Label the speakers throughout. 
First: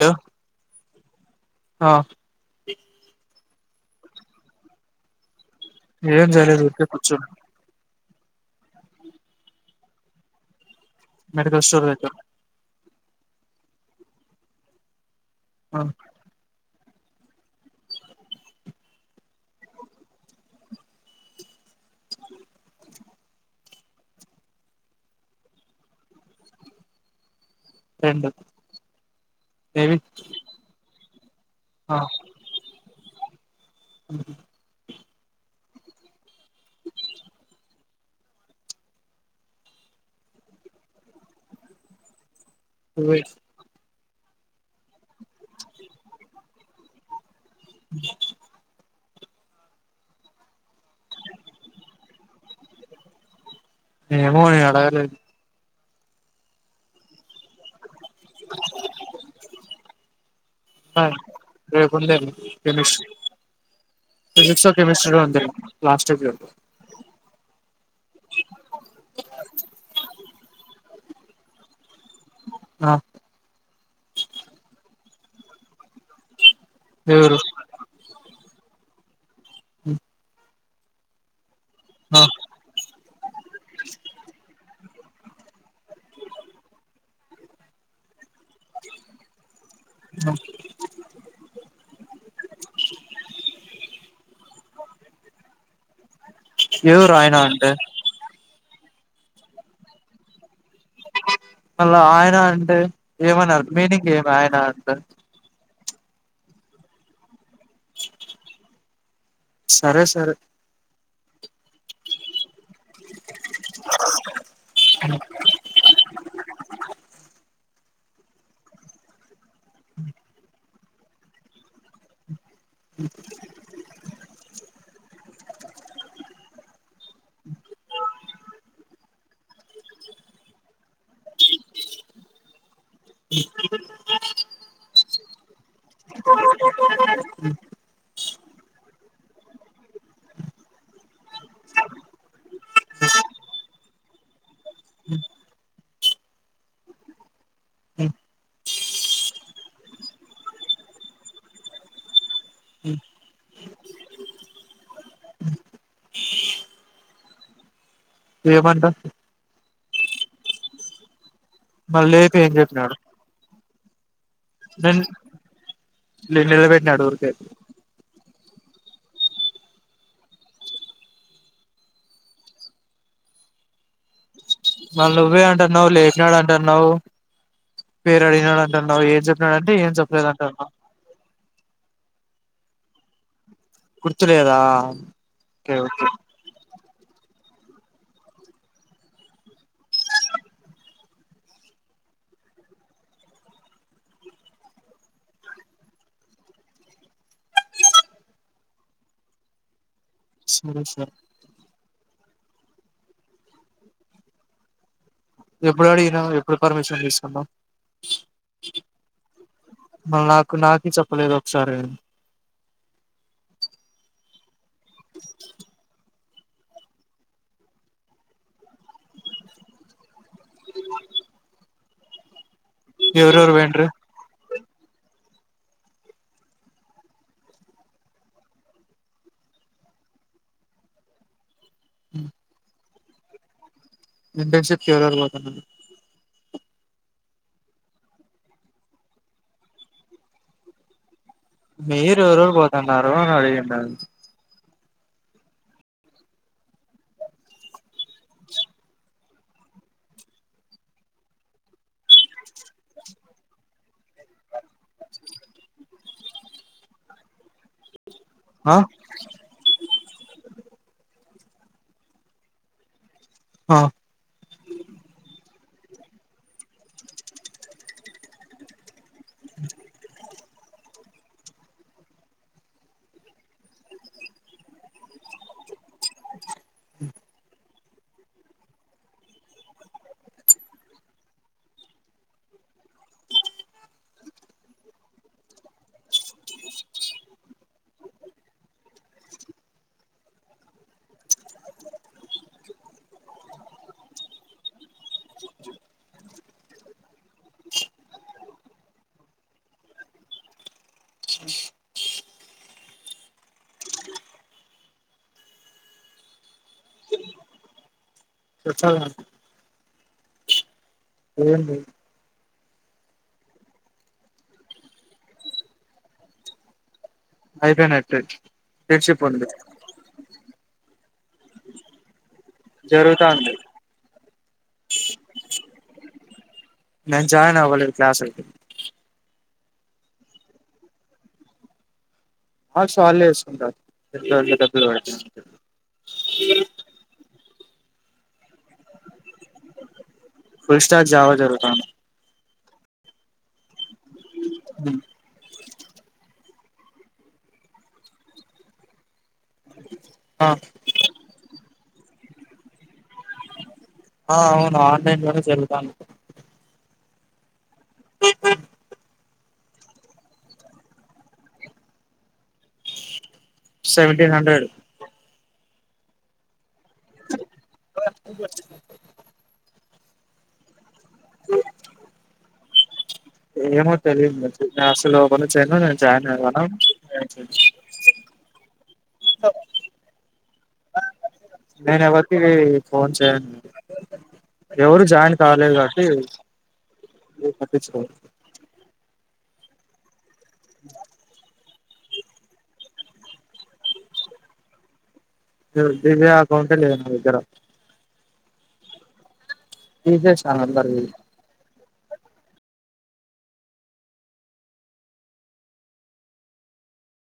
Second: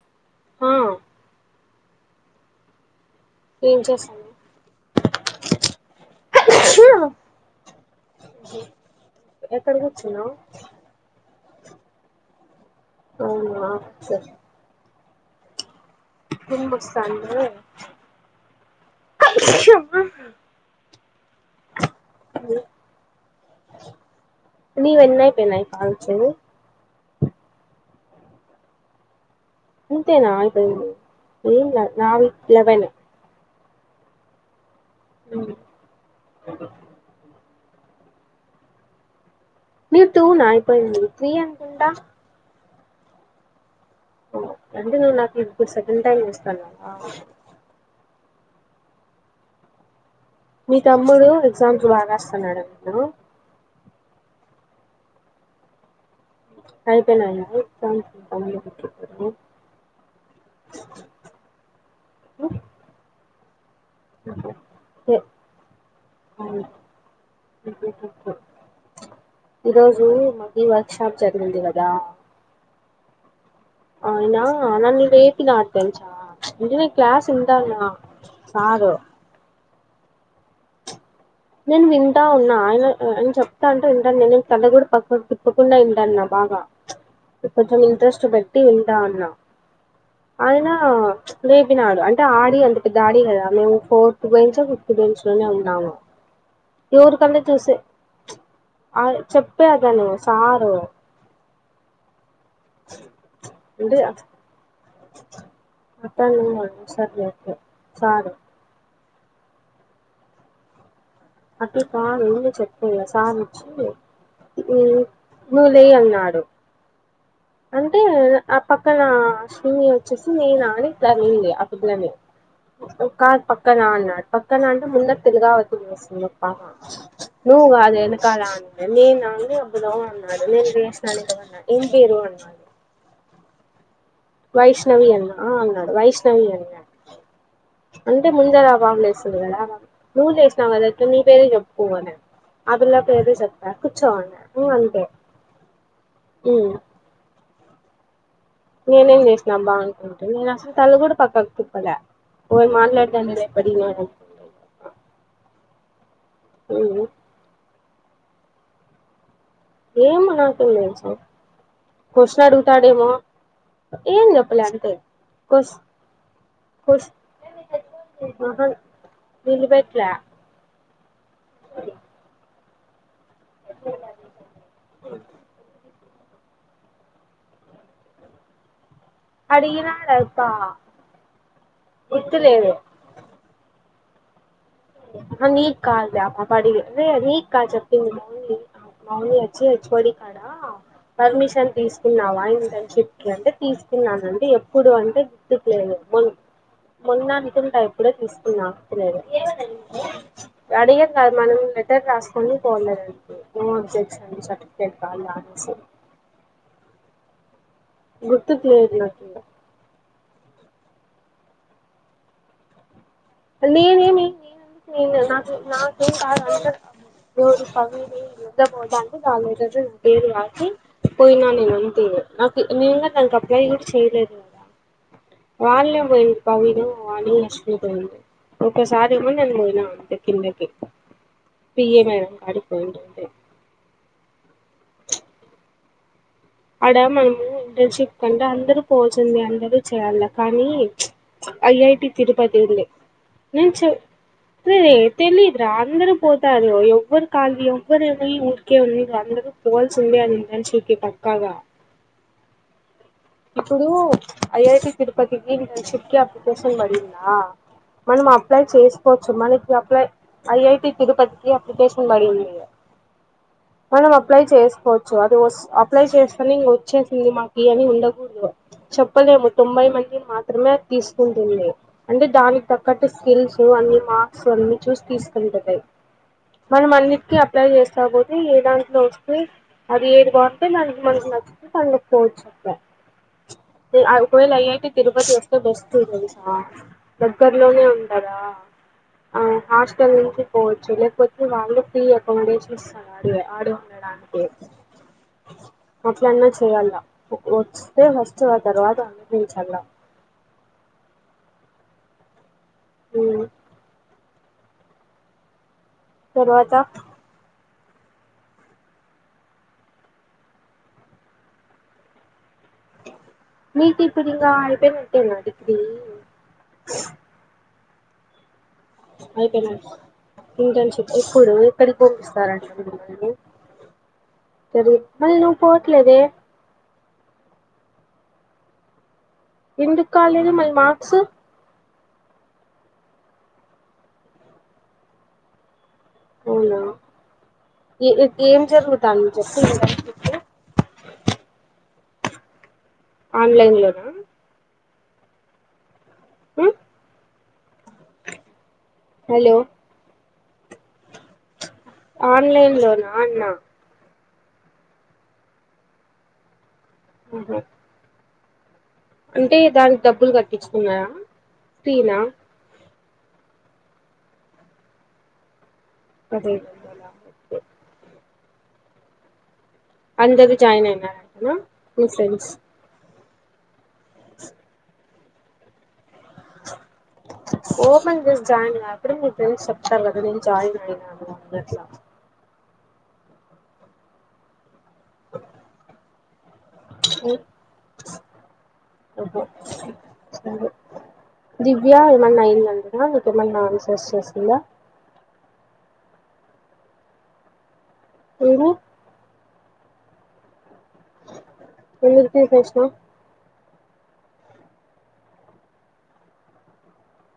Speaker 1: Hello
Speaker 2: ఆ
Speaker 1: ఆ
Speaker 2: ఏం చేస్తాడి
Speaker 1: ఏం చేయలేదు ఊరికి కూర్చొని
Speaker 2: ఎక్కడ కూర్చున్నావు
Speaker 1: మెడికల్ స్టోర్ దగ్గర
Speaker 2: అవునా సర
Speaker 1: ఆ
Speaker 2: హి ముస్తా అ ని వెన్నాయి పనాయి కాల్చ్చ
Speaker 1: రెండు ఏవి
Speaker 2: ఇంతే నాలు నావి లెవన్
Speaker 1: అ
Speaker 2: హ ఓ మీ టూ నాయిపోయింది త్రీ అనుకుంటా.
Speaker 1: అే
Speaker 2: అంటే నేను నాకు ఇది సెకండ్ టైమ్ ఇస్తానువా. మీ తమ్ముడు ఎగ్జామ్పులు బాగాస్తున్నాడు నేను.
Speaker 1: ఏ మూని అడదు
Speaker 2: అయితేనయి పెట్
Speaker 1: కొంద తెలుష్ ఫిజిక్స్ కెమిస్ట్రీలో అంది
Speaker 2: ఈరోజు మగివా షాప్ జరిగుంది కదా
Speaker 1: ఆ
Speaker 2: ఆ ఇనా నన్న ఇ రేపినాడు తెలుసా ఇజనే క్లాస్
Speaker 1: ఎవరు
Speaker 2: ఇందా సగు
Speaker 1: హ
Speaker 2: నేను వింటా ఉన్నా ఆయన ఆయన చెప్తా అంటే వింటాను నేను కద్ద కూడా పక్క. తిప్పకుండా ఏంటన్న బాగా కొంచెం ఇంట్రెస్ట్ పెట్ టి ఉంటా అన్నా ఆయన రేపినాడు అంటే ఆడి అంత పెద్దాడి కదా మేము ఫోర్ పోయించ స్న్స్ లోనే ఉండాం
Speaker 1: ఏవ రయనా ఉంట
Speaker 2: ఆ చెప్పేదని సారు
Speaker 1: అల్ ఆయన అంటే ఏమన్నారు మీనింగ్ ఏమి ఆయన అంత
Speaker 2: అతన్ని వా సరియచ్చ సాలు
Speaker 1: సరే సరే
Speaker 2: అటు పాడు చెప్పే సార్చ్చి ఈ నుూలే అన్నాడు అంటే ఆ పక్కన శీని వచ్చేసి నేను అని ఇట్లా ఉంది ఆ బిడ్లనే క పక్క నా నా పక్క నా మునటుదుగా వత్తులువేసింది ఒక్కామ్మా నువ్వు గాదే ఎనుకాలమే నీనా నువ్వే అబ్దులవ్ అన్నాడు. నేనుజెస్తా నీతో అన్నాడు. ఎమ్ బేరు అన్ అయ్ వైష్ణవి అన్నా ఆ అన్ద్ వైష్ణవి అన్నా అన్ టే ముందరా బాబులేసురు గాదా నువ్వు లేసినవ్ గదా ఇట్లా నీ పేరే జేప్పు అనద్ ఆ పిల్ల పేరు కూర్చో అన్నా ఊ అంటే హు నేనేం జేసినా అబ్బా అనుకుంటే నేను అసలు తల్లు కూడా పక్కకు తిప్పలే ఓర్ మాట్లాడదానేద ఎప్పుడ నేను అనుకుంటా
Speaker 1: ఏమంటన్
Speaker 2: ఏం నాకేం దేల్సు
Speaker 1: మళ్ళీ లేపి
Speaker 2: క్వశ్చన్
Speaker 1: ఏం చెప్పినాడు
Speaker 2: అడుగుతాడేమో ఎమ్ జెప్పాలే అంతే
Speaker 1: నేను
Speaker 2: కోస్
Speaker 1: నిలబెట్టినాడు
Speaker 2: కోస్
Speaker 1: ఊరికే
Speaker 2: మహన్ వీలిబేట్లా కదు ఎపుడో ఇలాదిషయ్
Speaker 1: మల్ నువ్వే అంటువ్ లే నాదంటున్నావ్ పేరడిగినవ్ అట్టాన్ న్నావు ఎడ్ జేప్పినాడుంటే ఏం చెప్పలేదుంటాన్నావ్
Speaker 2: ఇత్తు లేదేవ్
Speaker 1: గుర్తులేదా
Speaker 2: హా
Speaker 1: ఓకే ఓకే
Speaker 2: నీకదలే ఆ పాపడిగే అరే అది కా చెప్పింది మాౌలీ మాౌలీ వచ్చి హెచ్ఓడి కాడ పర్మిషన్ తీసుకున్నావా ఇంటర్న్షిప్ కి అంటే తీసుకున్నానంటే ఎప్పుడు అంటే గుర్తుకలేదు మొన్ మొన్నటుంటే ఎప్పుడే తీసుకున్నా ఉత్తులేదు.
Speaker 1: సరే సరే
Speaker 2: అడిగిందాద్ మనం మూగట్ టర్ రాసుకొని పోలేదండి నో అబ్జెక్షన్ సర్టిఫికేట్ కావాలా అనేసి
Speaker 1: ఎప్పుడు అడిగినవు, ఎప్పుడు పర్మిషన్ తీసుకున్నావ్.
Speaker 2: గుర్తుక్ లేది నాకి
Speaker 1: కూనకీ చెప్పలేదు ఒకసారి
Speaker 2: నినేమి ఇనా నాకు నాకేం కదా రోరు పవిని నిద్దపోడానికి నాలీటర్లు పేరు ఆపి పోయినా నేను అంతే నాక్ నేన్గా దానికి
Speaker 1: ఎవరెవరు
Speaker 2: అప్లై
Speaker 1: పోయిండ్రు
Speaker 2: కూడా చేయలేదు. ఇంగా వాళ్లే బోయిర్ పవిను అనిల్ లక్ష్మిపోయింది. ఓక్క సారి ఏమో నేను పోయినా అంతే కిందకి పిఏ మేడం కాడికి పోయిండు హే
Speaker 1: ఇంటన్షిప్కి ఎవరెవరు పోతన్నారు
Speaker 2: ఆడ మనము ఇంటర్షిప్ అంటే అందరూ పోవాల్సిదే అందరు చేయాలా కానీ ఐఐటి
Speaker 1: మీరు ఎవరెవరు
Speaker 2: తిరుపతి ఇళ్లే
Speaker 1: పోతున్నారు అని అడిగిండు
Speaker 2: నిచ్చు రే రే తెలీదు రా అందరు పోతారు. ఎవ్వరు కాళీ ఎవ్వరు పోయి ఊరికే ఉంది అందరు పోవాల్సిదే అది ఇంటర్షిప్ కి కద ఇప్పుడు ఐఐటి తిరుపతికి ఇంటర్షిప్ కి అప్లికేషన్ బడిందా మనం అప్లై
Speaker 1: ఆ
Speaker 2: చేసుకోవచ్చు మనకి అప్లై ఐఐటి తిరుప కి అప్లికేషన్ బడింది ఇగ
Speaker 1: ఆ
Speaker 2: మనం అప్లై చేసుకోవచ్చు అది వస్తు అప్లై చేస్తని ఇంగ వచ్చేసింది మాకీ అని ఉండ చెప్పలేము తోంబయి మంది మాత్ర త్రమే తీసుకుంటుంది అంటే దానికి దగ్గట్టు స్కిల్స్ అన్ని మార్క్స్ అన్ని చూసి తీసుకుంటది మనం అన్నిటికీ అప్లై చేస్తా పోతే ఏ దాంట్లో వస్తే అది ఏది బాగుంటే దానికి మనకు నచ్చితే తనుక్కవచ్చు ఇంగ ఉ ఒకవేళ ఐఐటి తిరుపతి వస్తే బెస్ట్ తెలుసా దగ్గరలోనే ఉండదా ఆ హాస్టల్ నుంచి పోవచ్చు లేకపోతే వాళ్ళు ఫ్రీ అకామిడేషన్ ఇస్తారు ఆడే ఆడే ఉండడానికి అట్లన్నా చెయ్యల్ల తే ఫస్ట్ అ తర్వాత [unintelligible] ఉ తరువాత
Speaker 1: [unintelligible] అనుకుంటున్నా ఏంది
Speaker 2: మీకిప్పుడు ఇంగా అయ్ పేయినట్టేనా డిగ్రీ
Speaker 1: అయిపేనట్టే
Speaker 2: అయ్యి పోయినట్టే ఇంటర్న్షిప్ ఇప్పుడు ఎక్కడికి పంపిస్తారండి మిమ్మల్ని
Speaker 1: జరుగుతాంది
Speaker 2: సరి మళ్ళీ నువ్వు పోవట్లేదే
Speaker 1: నేను జాయిన్ అవ్వలేదు క్లాసులకి
Speaker 2: ఎందుకు కాలేదు మరి మార్క్స్
Speaker 1: మర్క్స్ వాళ్ళే ఏసుకుంటారు ఎంతో అంతో డబ్బులు పడె [unintelligible]
Speaker 2: అవునా ఏ ఇప్పుడు జరుగుతాంది చెప్పు ఇంటర్న్షిప్
Speaker 1: ఫుల్ స్టార్ జావా జరుగుతాంది
Speaker 2: ఆన్లైన్ లోనా
Speaker 1: ఉమ్
Speaker 2: ఉ హలో
Speaker 1: ఆ
Speaker 2: ఆన్లైన్ లోనా అన్నా
Speaker 1: ఆ అవును ఆన్లైన్ లోనే జరుగుతాంది ఇప్
Speaker 2: ఉహు అంటే దానికి డబ్బులు కట్టిచ్చుకున్నార ఫ్రీనా
Speaker 1: సెవెన్ంటీన్ హండ్రెడ్
Speaker 2: అదే
Speaker 1: ఆ [inaudible]
Speaker 2: అందరు జాయిన్ అయినార నా నీ ఫ్రెండ్స్
Speaker 1: ఏమో తెలిదు [unintelligible] నేను అసలు ఫోను చెయలా జాయన్ అవ్వడం
Speaker 2: ఓపెన్ చేసి [unintelligible] మీ ఫ్రెండ్స్ చెప్తారు కదా జాయిన్ అయిన గుడ
Speaker 1: నేను ఎవరికి ఫోన్ చేయను. ఎవరు జాయిన్ కాలేదు కాబట్టి నేన్ పట్టించుకోన్
Speaker 2: ఒబ్బో సరే దివ్యా ఏమన్నా అయిందా ఆ నీకేమన్నా మెసేజ్ చేస్తుందా
Speaker 1: దివ్వ అకౌంటే లేదు నా దగ్గర
Speaker 2: ఏమో
Speaker 1: తీసేసా అందర్ది.
Speaker 2: ఎందుకు తీసేస్నవ్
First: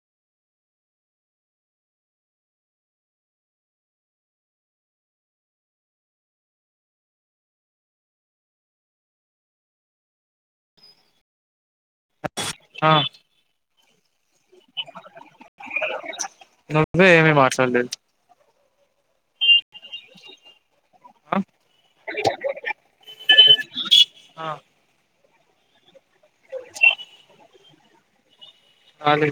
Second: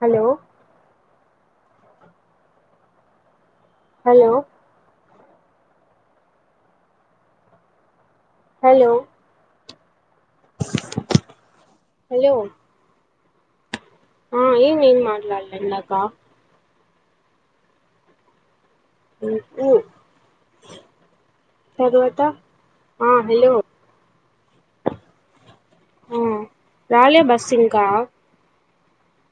Speaker 2: హలో హలో హలో హలో
Speaker 1: ఆ
Speaker 2: ఆ ఏం ఏం మాట్లాడ్లే ఇందాక
Speaker 1: నువ్వే ఏమి మాట్లాడ్లేదు. ఆ
Speaker 2: [inaudible] తర్వాత ఆ హలో
Speaker 1: ఆ
Speaker 2: ఆ రాలే బస్ ఇంకా
Speaker 1: రాలే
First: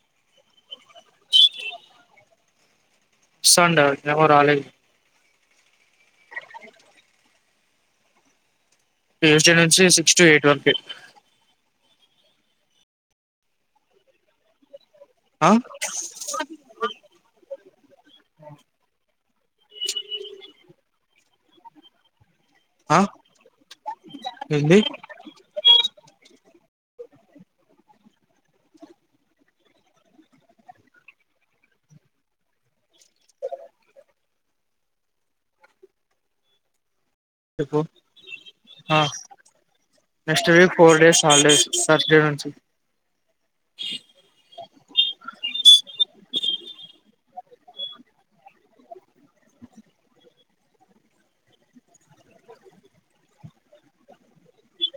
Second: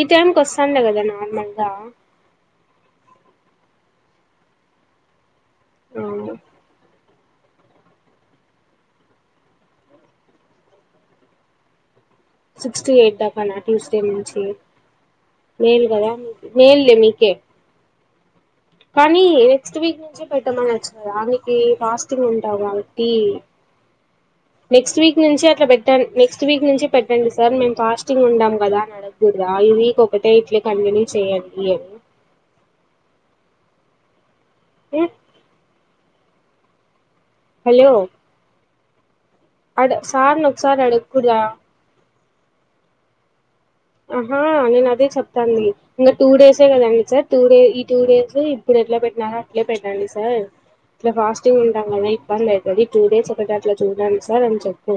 Speaker 2: ఈ టైంకి వస్తాండే కదా నార్మల్గా
Speaker 1: సండే [unintelligible]
Speaker 2: అవునా
Speaker 1: ట్యూస్డే నుంచి sixty twenty
Speaker 2: six to eight దాకానా ట్యూస్డే నుంచి
Speaker 1: ఆ
Speaker 2: మేల్ కదా మేల్లే మీకే
Speaker 1: ఆ
Speaker 2: కానీ నెక్స్ట్ వీక్ నుంచే పెట్టమనచ్చు కదా ఆనికి ఫాస్టింగ్ ఉం టవు
Speaker 1: ఆ
Speaker 2: కాబట్టీ
Speaker 1: ఏంది
Speaker 2: నెక్స్ట్ వీక్ నుంచి అట్లా పెట్ట నెక్స్ట్ వీక్ నుంచి పెట్టండి సార్ మేం ఫాస్టింగ్ ఉంటాం కదా అని అడగున్రా ఈ వీక్ ఒకటే ఇట్లే కంటిన్యూ చేయండి అని ఏ
Speaker 1: చెప్పు
Speaker 2: హలో
Speaker 1: ఆ
Speaker 2: అడ సార్ని
Speaker 1: నెక్స్ట్ వీక్
Speaker 2: ఒకసారి
Speaker 1: ఫోర్ డేస్
Speaker 2: అడగకూడదా
Speaker 1: హాల్డేస్ సటర్డే నుం చె
Speaker 2: ఆహా నేన్ అదే చెప్తంది. ఇంకా టూ డేసే కదండి సార్ టూ డే ఈ టూ డేస్ ఇప్పుడు ఎట్ల పెట్టినారో అట్లే పెట్టండి సార్ ఇట్ల ఫాస్టింగ్ ఉంటాం కదా ఇబ్బందయితది. టూ డేస్ ఒక దాంట్ల చూడండి సార్ అని చెప్పు.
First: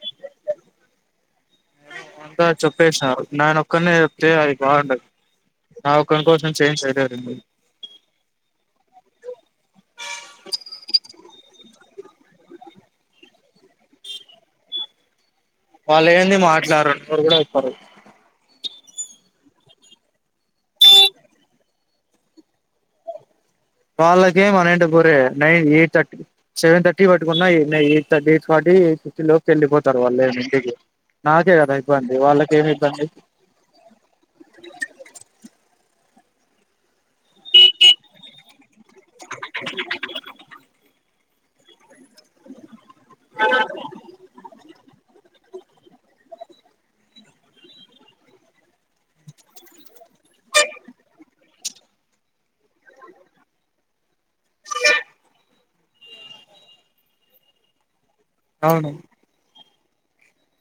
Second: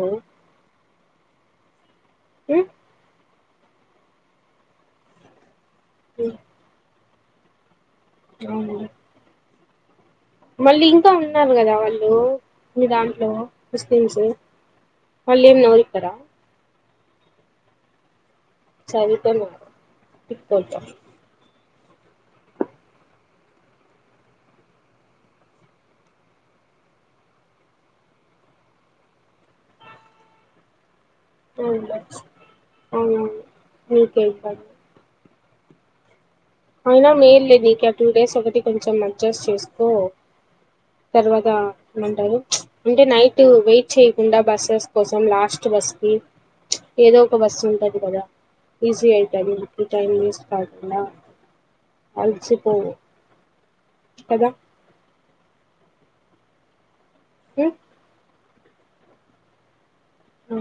Speaker 1: ఇంకా
Speaker 2: ఉమ్,
Speaker 1: చెప్పేసినారు నేన ఒక్కరినే అేయి కాంట నా ఒకరి
Speaker 2: ఉమ్,
Speaker 1: కోసం చేంజ్ చేయలేరు అ
Speaker 2: అవు మల్లి ఉన్నారు కదా వాళ్ళు మీ దాంట్లో ముస్లింసు మల్లి ఏం నోరిప్పర
Speaker 1: వాళ్ళు ఏంది మాట్లాడరు నోరు కూడా విప్పరు
Speaker 2: చవిత మ ఇపో
Speaker 1: వాళ్ళకేం అనంట పూరే nine eight thirty seven thirty పట్టుకున్న eight thirty eight thirty eight fifty లోకి వెళ్ళిపోతారు వాళ్ళు ఇంటికి నాకే కదా
Speaker 2: అవునులే.
Speaker 1: ఇబ్బంది వాళ్ళక ఏమి ఇబ్బంది
Speaker 2: అవునవును నీకే ఇబ్బంది అనా మ ఇళ్ళని క టూ డేస్ ఒకటి కొంచెం అడ్జస్ట్ చేసుకో తర్వాత ఏమంటారు అంటే నైట్ వెయిట్ చేయ్యకుండా బస్ కోసం లాస్ట్ బస్కి ఏదో ఒక బస్సు ఉంటుంది కదా ఈజీ అవుతుంది టైం వేస్ట్ కాకుండా అడిచిపోవు కదా క
Speaker 1: అవును
Speaker 2: అ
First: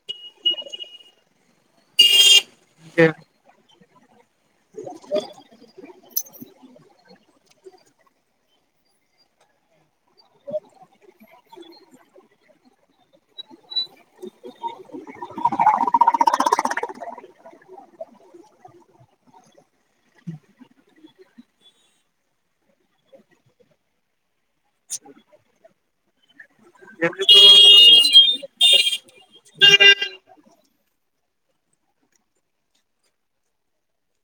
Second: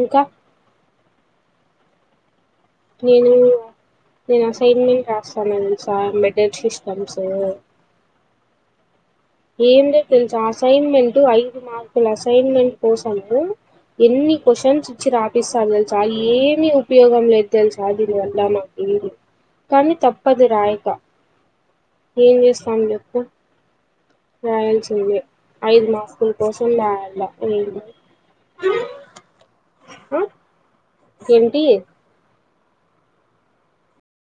Speaker 2: ఇంకా
Speaker 1: ఎందుకు
Speaker 2: నేను నేను అసైన్మెంట్ రాస్తానుం సార్ మెడల్ సిస్టమ్స్ ఏంటో తెలుసా అసైన్మెంట్ ఐదు మార్కుల అసైన్మెంట్ కోసము ఎన్ని క్వశ్చన్స్ ఇచ్చి రాపిస్తారు తెలుసా ఏమిీ ఉపయోగం లేదు తెలుసా దీని వల్ల మాకు ఏది కానీ తప్పదు రాయక ఏం చేస్తాం చెప్పు రాయాల్సిందే ఐదు మార్కుల కోసం దాయలో ఏ ఏమిటి